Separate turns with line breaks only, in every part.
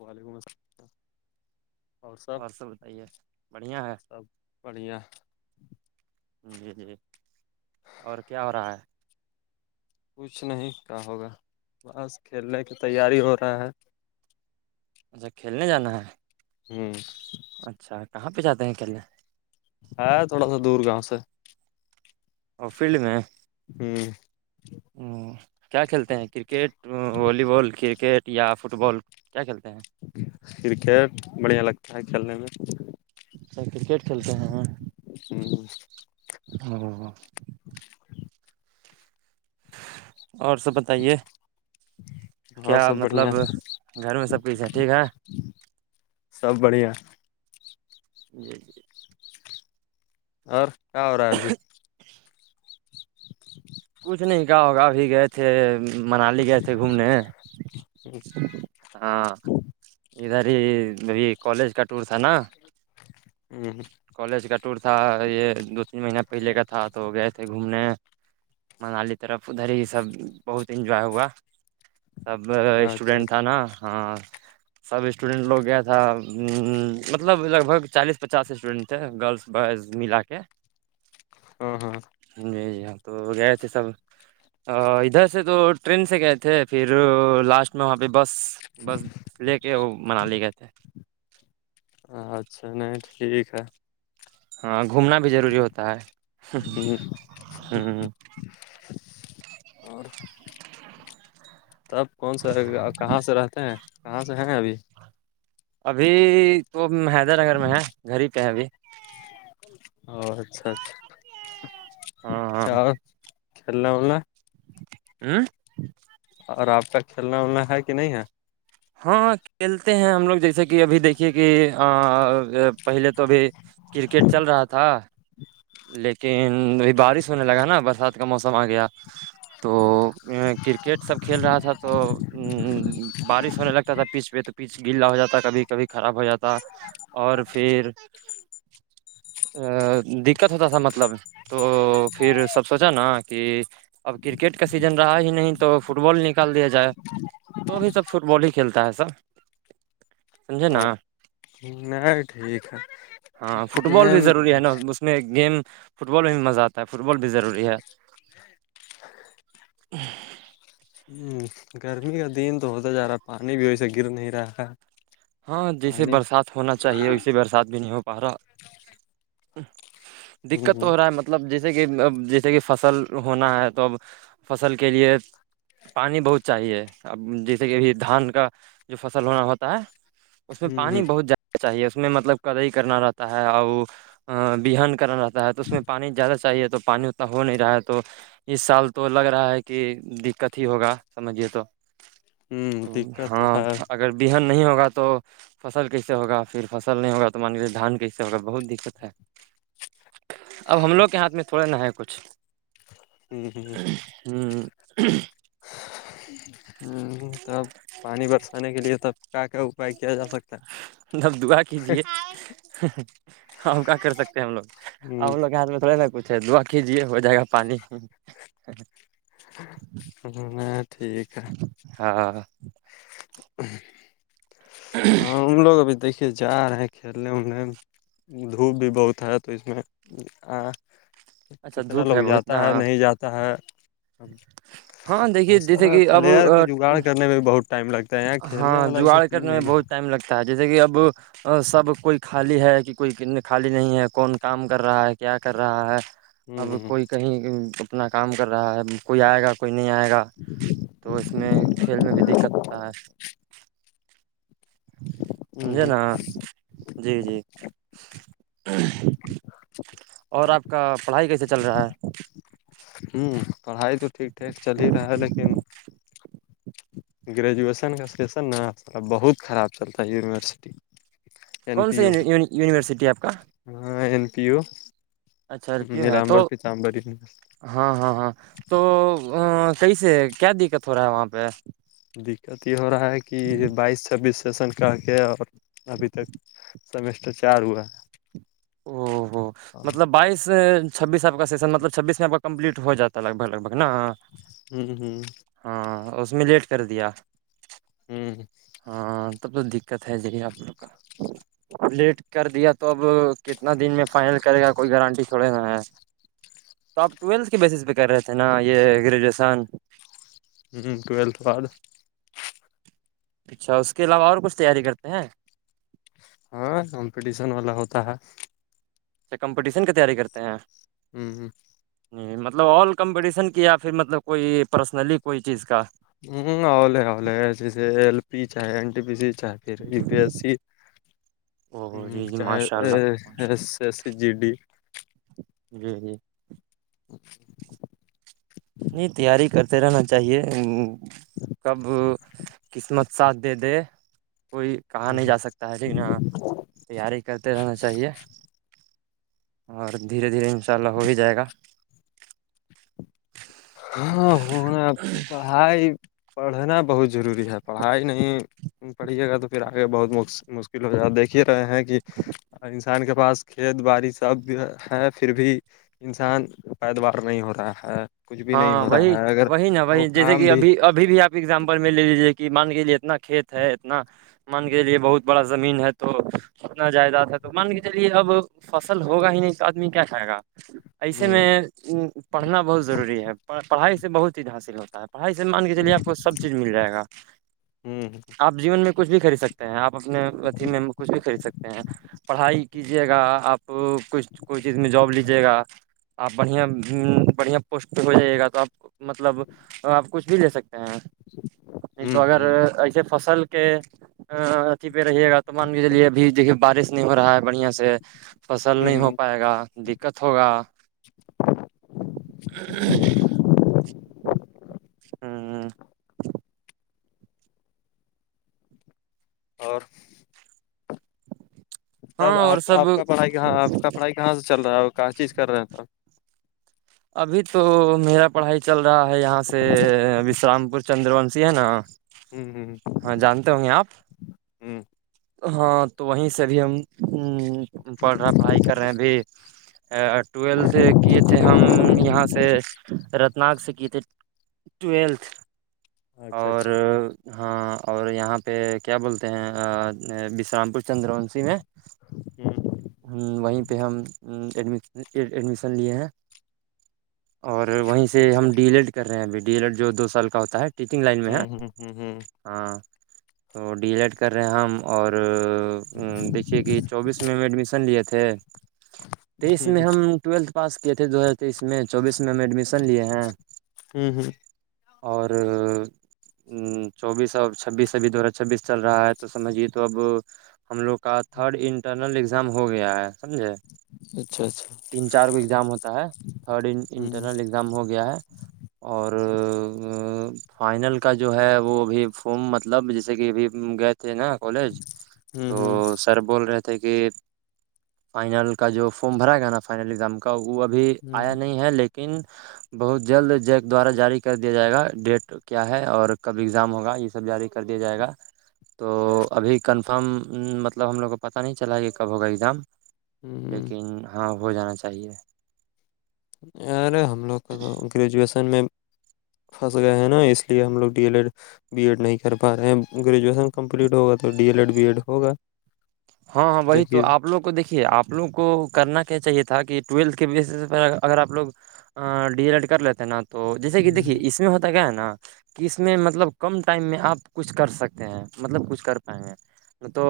وعلیکم السلام اور سب
بتائیے بڑھیا ہے
سب بڑھیا
جی جی اور کیا ہو رہا ہے
کچھ نہیں کہ ہوگا بس کھیلنے کی تیاری ہو رہا ہے
اچھا کھیلنے جانا ہے
ہوں
اچھا کہاں پہ جاتے ہیں اکلنےے
ہے تھوڑا سا دور گاؤں سے
اور فیلڈ میں
ہوں
کیا کھیلتے ہیں کرکٹ والی بال کرکٹ ٹیا فٹ بال کیا کھیلتے ہیں
کرکٹ بڑھیا لگتا ہے کھیلنے میں
اچا کرکٹ کھیلتے ہیں
ہ
اور سب بتائیے
اور
کیا
سب بڑھیا
مطلب گھر میں سب کز ہے ٹھیک ہے
سب بڑھیا
جی جی
اور کیا ہو رہا ہے ابھی [inaudible]
کچھ نہیں کہا ہوگا ابھی گئے تھے منالی گئے تھے گھومنے ہاں ادھر ہی ابھی کالج کا ٹور تھا نا
ہوں
کالج کا ٹور تھا یہ دو تین مہینہ پہلے کا تھا تو گئے تھے گھومنے منالی طرف ادھر ہی سب بہت انجوائے ہوا سب
اچھا
اسٹوڈینٹ تھا
اچھا
نا ہاں سب اسٹوڈینٹ لوگ گیا تھا مطلب لگ بھگ چالیس پچاس اسٹوڈینٹ تھ گرلس بوائز ملا کے
ہوں ہاں
جی جی ہاں تو وغیر تھے سب ادھر سے تو ٹرین سے گئے تھے پھر لاسٹ اس میں وہاں پہ بس بس لے کے وہ منالی گئے تھے
اچھا نہیں ٹھیک ہے
ہاں گھومنا بھی ضروری ہوتا ہے
ہ
ہ
اور تب کون سا رہ گ کہاں سے رہتے ہیں کہاں سے ہیں ابھی
ابھی تو حیدر نگر میں ہے گھر ہی پہ ہے ابھی
او اچھا اچھا
ہاں
چ
ہاں
چلا ہولہا
اوں
اور آپ کا کھیلنا ولنا ہے کہ نہیں ہے
ہاں کھیلتے ہیں ہم لوگ جیسے کہ ابھی دیکھیے کہ پہلے تو بھی کرکٹ چل رہا تھا لیکن بارش ہونے لگا نا برسات کا موسم آ گیا تو کرکٹ سب کھیل رہا تھا تو ا بارش تا تھا پیچ پہ تو پیچ گ ہو جاتا کبھی کبھی خراب ہو جاتا اور پھر دقت ہوتا تھا مطلب تو پھر سب سوچا نا کہ اب کرکٹ کا سیزن رہا ہی نہیں تو فٹ بال نکال دیا جائے تو اب سب فٹ بال ہی کھیلتا ہے سا سمجھے نا
میں ٹھیک
ہاں فٹ بال بھی
لیکن
ضروری ہے نا اس میں گیم فٹ بال میں بھی مزہ آتا ہے فٹ بال بھی ضروری ہے
جی
ہ
ہ گرمی کا دن تو ہوتا جا رہا ہے پانی بھی ویس گر نہیں رہا
ہاں جیسے
پانی
برسات ہونا چاہیے اسیے برسات بھی نہیں ہو پا رہا دقت تو
ہ
ہو رہا ہے مطلب مطلب جیسے کہ جیسے کہ فصل ہونا ہے تو اب فصل کے لیے پانی بہت چاہیے اب جیسے کہبھی دھان کا جو فصل ہونا ہوتا ہے اس میں پانی
ہ ہ
بہت زیادہ چاہیے اس میں مطلب کدئی کرنا رہتا ہے اور بہان کرنا رہتا تو اس میں پانی زیادہ چاہیے تو پانی اتنا ہو نہیں رہا ہے تو اس سال تو لگ رہا ہے کہ دقت ہی ہوگا سمجھیے تو
دقت تو
ہاں
ہے
اگر بہان نہیں ہوگا تو تو فصل کیسے ہوگا پھر فصل نہیں ہوگا تو مان کےے دھان کیسے ہوگا بہت دقت ہے اب ہم لوگ کے ہاتھ میں تھوڑا نہا ہے کچھ
ہوں
ہ
ہ تب پانی برسانے کے لیے تب کیا کیا اپائے کیا جا سکتا ہے
نب دعا کیجیے ہم کیا کر سکتے ہیں ہم لو
ہے
ا ہم لوگ کے ہاتھ میں تھوڑے نا کچھ دعا کجیے ہو جائے گا پانی
میں ٹھیک
ہاں
ہ ہاں ہم لوگ ابھی دیکھیے جا رہے ہیں کھیلنے ولنے میں دھوپ بھی بہت ہے تو اس میں
اچھا
کتنا
دھوپ ہے
لوگ
بہت
جاتا
نا
ہے نہیں جاتا ہے
ہاں دیکھیے
اں سر
جیسے کہ اب
پلیئر کو جگاڑ کرنے میں بہت ٹائم لگتا ہے اں کھیلنے
ہاں
والا ایسا
جگاڑ
ٹیم
کرنے میں
نہیں
بہت ٹائم لگتا ہے جیسے کہ اب سب کوئی خالی ہے کہ کوئی خالی نہیں ہے کون کام کر رہا ہے کیا کر رہا ہے اب
ہوں
کوئی کہیں اپنا کام کر رہا ہے کوئی آئے گا کوئی نہیں آئے گا
ج
تو اس میں کھیل میں بھی دقت ہوتا ہے سمجھے
ہ ہ
نا جی جی اور آپ کا پڑھائی کیسے چل رہا ہے
ہوں پڑھائی تو ٹھیک ٹھیک چل ہی رہا ہے لیکن گریجویشن کا سشن نہ بہت خراب چلتا ہے یونیورسٹی این
کون
پی
سا
یو
یونیورسٹی آپ کا
ہاں این پییو
اچھا رپیو ہے تو
یونیورسٹی
ہاں ہاں ہاں تو ا کیس کیا دقت ہو رہا ہے وہاں پہ
دقت یہ ہو رہا ہے کہ بائیس چھبیس سیشن کہ کے اور ابھی تک سمیسٹر چار ہوا ہے
او ہو مطلب بائیس چھبیس آپ کا سشن مطلب چھبیس میں آپ کا کمپلیٹ ہو جاتا لگ بگ لگ بگ نا
ہوں ہوں
ہاں اس میں لیٹ کر دیا
ہوں
ہاں تب تو دقت ہے ذ آپ لوگ کا لیٹ کر دیا تو اب کتنا دن میں فائنل کرے گا کوئی گارنٹی تھوڑے نا ہے تو آپ ٹویلتھ بیس پہ کر رہے تھے نا یہ گریجویشن
ٹویلتھ بعد
اچھا اس کے علاوہ اور کچھ تیاری کرتے ہیں
ہاں کمپٹیشن والا ہوتا ہے
کمپٹیشن کی تیاری کرتے ہیں
ہمم
نہیں مطلب آ کمپٹیشن کی یا پھر مطلب کوئی پرسنلی کوئی چیز کا
ہوں ا لے اےی ایل پی چاہائےین پ سی چاہائے پھر ا بھی اس
او جی جی ماشاء اللہ ماشاء
اہس ایس جی ڈی
جی جی
[inaudible]
نہیں تیاری کرتے رہنا چاہیے کب قسمت ساتھ دے دے کوئی کہاں نہیں جا سکتا ہے لیکن ہاں تیاری کرتے رہنا چاہیے اور دھیرے دھیرے ان شاء اللہ ہو ہی جائے گا
ہاں ہنا پڑھائی پڑھنا بہت ضروری ہے پڑھائی نہیں پڑھیے گا تو پھر آگے بہت مشکل ہو جا دیکھ ہی رہے ہیں کہ کسان کے پاس کھیت باڑی سب بھی ہے پھر بھی انسان پیداوار نہیں ہو رہا ہے کچھ بھی نہیں
ہاں
ہو
وہی
رہا ہے اگر
وہی نا
وہ
وہی جیسے
کام
کہ
بھی
ابھی اب ابھی بھی آپ ایگزامپل میں لے لیجیے کہ مان کےجیے اتنا کھیت ہے اتنا مان کے چلیے بہت بڑا زمین ہے تو اتنا جائیداد ہے تو مان کے چلیے اب فصل ہوگا ہی نہیں تو آدمی کیا رہائے گا ایسے
ہوں
میں پڑھنا بہت ضروری ہے پڑھائی سے بہت چیز حاصل ہوتا ہے پڑھائی سے مان کے چلیے آپ کو سب چیز مل جائے گا
ہوں
آپ جیون میں کھ بھی کرری سکتے ہیں آپ اپنے اھی میں کچھ بھی خرید سکتے ہیں پڑھائی کیجیے گا آپ کچھ کوئی چیز میں جاب لیجیے گا آپ بڑھیا بڑھیا پ ہو جائے گا تو آپ مطلب آپ کچھ بھی لے سکتے نہیں
ہوں
تو اگر
ہوں
ایسے فصل کے ک پہ رہیے گا تومان بھی چے ابھی دیکے بارش نہیں ہو رہا ہے بڑھیا سے فصل نہیں ہو
ہوں
پائے گا دقت ہوگا ہاں ہ
اور
ہاں
تب
اور
آپ
سب
آپ کا پڑھائی کہاں آپ کا پڑھائی کہاں سے چل رہا ہے اور کہاں چیز کر رہے ہیں سب
ابھی تو میرا پڑھائی چل رہا ہے یہاں سے وشرام پور چندر ونشی ہے نا
ہ
ہاں جانتے ہوں گے آپ
ہوں
ہاں تو وہیں سے بھی ہم پڑھ رہا پڑھائی کر رہے بھی ٹویلتھ کیے تھے ہم یہاں سے رتناگ سے کیے تھے ٹویلتھ
ہ اچھا
اور
اچھا
ہاں اور یہاں پہ کیا بولتے ہیں بشرام پور چندر وونشی میں
ہ
ہ وہیں پہ ہم ایڈمیشن لیے ہیں اور وہیں سے
اچھا
ہم ڈی ایل ایڈ کر رہے ہیں ابھی ڈی ایل ایڈ جو دو سال کا ہوتا ہے ٹیچنگ لائن میں ہے
ہوں ہوں ہوں ہوں
ہاں تو ڈیلیٹ کر رہے ہیں ہم اور دیکھیے کہ چوبیس میں ایڈمیشن لے تھے تیئیس میں
ہ
ہم ٹویلتھ پاس کیے تھے دو ہزار تیئیس میں چوبیس میں ہم ایڈمیشن لیے ہیں
ہوں ہوں
اور ہ چوبیس اور چھبیس ابھی دو ہزار چھبیس چل رہا ہے تو سجھیے تو اب ہم لوگ کا تھرڈ انٹرنل اگزام ہو گیا ہے سمجھے
اچھا اچھا
تین چار کو ایگزام ہوتا ہے تھرڈ
ہ
انٹرنل گم ہو گیا ہے اور فائنل کا جو ہے وہ ابھی فارم مطلب جیسے کہ ابھی گئے تھے نا کالج
ہوں
تو سر بول رہے تھے کہ فائنل کا جو فارم بھرائے گا نا فائنل ایگزام کا وہ ابھی
ہوں ہ
آیا نہیں ہے لیکن بہت جلد جیک دوارا جاری کر دیا جائے گا ڈیٹ تو کیا ہے اور کب اگزام ہوگا یہ سب جاری کر دیا جائے گا تو ابھی کنفرم مطلب ہم لوگ کو پتہ نہیں چلا یہ کب ہوگا ایگزام
ہ
لیکن ہاں ہو جانا چاہیے
ارے ہم لوگ کو تو گریجویشن میں پھنس گئے ہیں نا اس لیے ہم لوگ D El Ed B Ed نہیں کر پا رہے ہیں گریجویشن کمپلیٹ ہوگا تو D El Ed B Ed ہوگا
ہاں ہاں وہی تو
دیکھیے
آپ آ لوگ کو دیکھیے آپ لوگ کو کرنا کیا چاہیے تھا کہ ٹویلتھ کے بیسس پر اگر آپ لوگ ڈیٹ کر لیتے ہیں نا تو جیسے کہ دیکھیے اس میں ہوتا گیا ہے نا کہ اس میں مطلب کم ٹائم میں آپ کچھ کر سکتے ہیں مطلب کچھ کر پائیں گے ہاں ا تو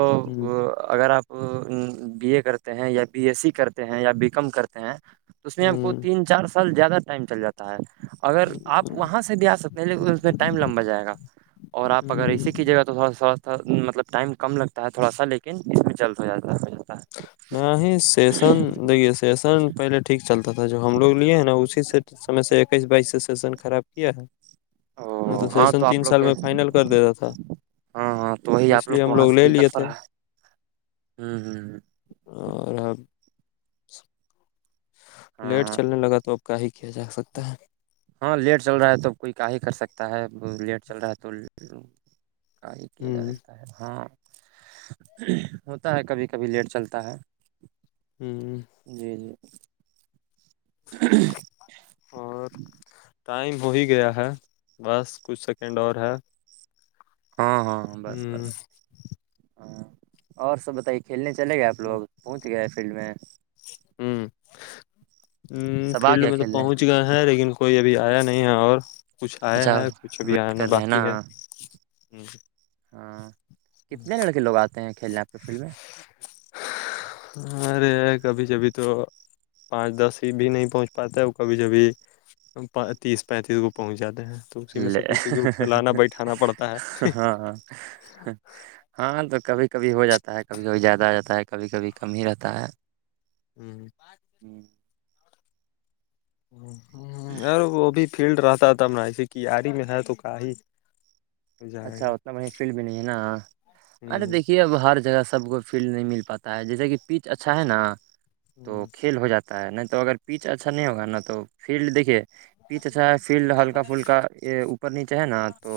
اگر آپ بی اے کرتے ہیں یا بی ایس سی کرتے ہیں یا بی کام کرتے ہیں تو اس میں ہم کو تین چار سال زیادہ ٹائم چل جاتا ہے اگر آپ وہاں سے بھی آ سکتے ہیں لیکن اس میں ٹائم لمبا جائے گا اور آپ اگر اس کی جگہ تو تھوڑا سو مطلب ٹائم کم لگتا ہے تھوڑا سا لیکن اس میں جلد ہو جاتا ہو جاتا ہے
نہیں نہیں سیشن دیکے سیشن پہلے ٹھیک چلتا تھا جو ہم لوگ لیے ہیں نا اسی سے س سے اکیس بائیس سے سیشن خراب کیا ہے نہ
ہاں تو
سیشن
آپ
تین
لوگ
سال میں فائنل کر دیتا تھا
ہاں ہاں تو وہی آپ
اس
لوگ
لیے
کو
ہم
وہاں
لے
سے
لیے
دقت
تھے
رہا ہے
اور ہم لیٹ
ہاں
چلنے لگا تو اب کا ہی کیا جا سکتا ہے
ہاں لیٹ چل رہا ہے توب کوئی کا ہی کر سکتا ہے لیٹ چل رہا ہے تو ائی کے
ہوں
لگتا ہے ہاں ہوتا ہے کبھی کبھی لیٹ چلتا ہے
ہاں
جی جی
اور ٹائم ہو ہی گیا ہے بس کچھ سیکنڈ اور ہے
ہاں ہاں ہاں بس
ہوں
بس ہاں اور سب بتائی کھیلنے چلے گئے آپ لوگ پہنچ گئے فیلڈ میں
ہاں
سب آ
فیلڈ
گیا
میں تو
کھیلنے
پہنچ ہے لیکن کوئی ابھی آیا نہیں ہے اور کچھ آیا
اچھا
ہے کچھ ابھی
ویٹ
آنا
کر رہے ہیں نا
باقی ہے
ہاں کتنے لڑکے لوگ آتے ہیں کھیلنے پہ تو فل میں
ارے کبھی کبھی تو پانچ دس ہی بھی نہیں پہنچ پاتا ہے وہ کبھی جبھی تیس پینتیس کو پہنچ جاتے ہیں تو اسی میں سے کسی کو کھلانا بیٹھانا پڑتا
لےہاں ہاں تو کبھی کبھی ہو جاتا ہے کبھی کبھی زیادہ آ جاتا ہے کبھی کبھی کم ہی رہتا ہے
ہوں
ہوں
یار وہ بھی فیلڈ رہتا تھا ایسے کییاری میں ہے تو کا ہی جائے
اچھا
گا
اتنا وہ فیلڈ بھی نہیں ہے نا ارے
ہ
دیکھیے اب ہر جگہ سب کو فیلڈ نہیں مل پاتا ہے جیسے کہ پیچ اچھا ہے نا تو کھیل ہو جاتا نہیں تو اگر پیچ اچھا نہیں ہوگا نا تو فیلڈ دیکھیے پیچ اچھا ہے فیلڈ ہلکا پھلکا یہ اوپر نیچے ہے نا تو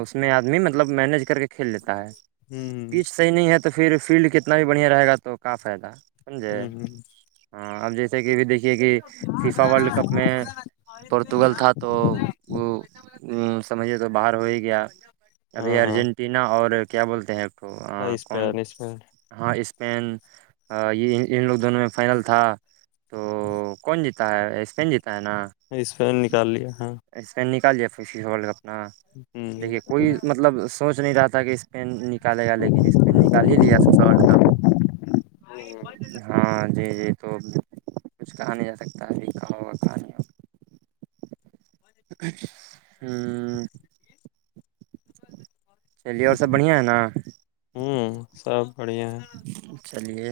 اس میں آدمی مطلب مینیج کر کے کھیل لیتا ہے
ہ
پچ
ہ
صحیح نہیں ہے تو پھر فیلڈ کتنا بھی بڑھیا رہے گا تو کا فائدہ سمجھے
ہاں
ہاں اب جیسے کہب دیکھیے کہ فیفا ورلڈ کپ میں پورتگل تھا تو وہ سمجھیے تو باہر ہو ہی گیا ابھی
ہاں ہاں
ارجنٹینا اور کیا بولتے ہیں تو
ہاں
کون
اسپین اسپین
ہاں اسپین یہ ان لوگ دونوں میں فائنل تھا تو کون جیتا سپین جیتا ہے نا
سپین نکال لیا ہاں
اس میں نکال لیا فشش ڈ اپنا
ہ
دیکھیے کوئی مطلب سوچ نہیں رہا تھا کہ سپین نکالے گا لیکن سپین نکال ہی لیا ورلڈ کپ ہاں جی جی تو کچھ کہا نہیں جا سکتا ابھی کہاں ہوگا کہاں نہیں ہوگا ہوں چلیے اور سب بڑھیا ہے نا
ہوں سب بڑھیا ہے
چلیے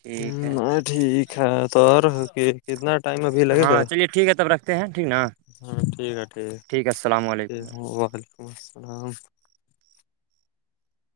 ٹھیک ہے
ٹھیک ہے تو کتنا ٹائم ابھی لگے گا
ہاں چلیے ٹھیک ہے تب رکھتے ہیں ٹھیک نا
ہاں ٹھیک ہے ٹھیک
ہے السلام علیکم
ھیک وعلیکم السلام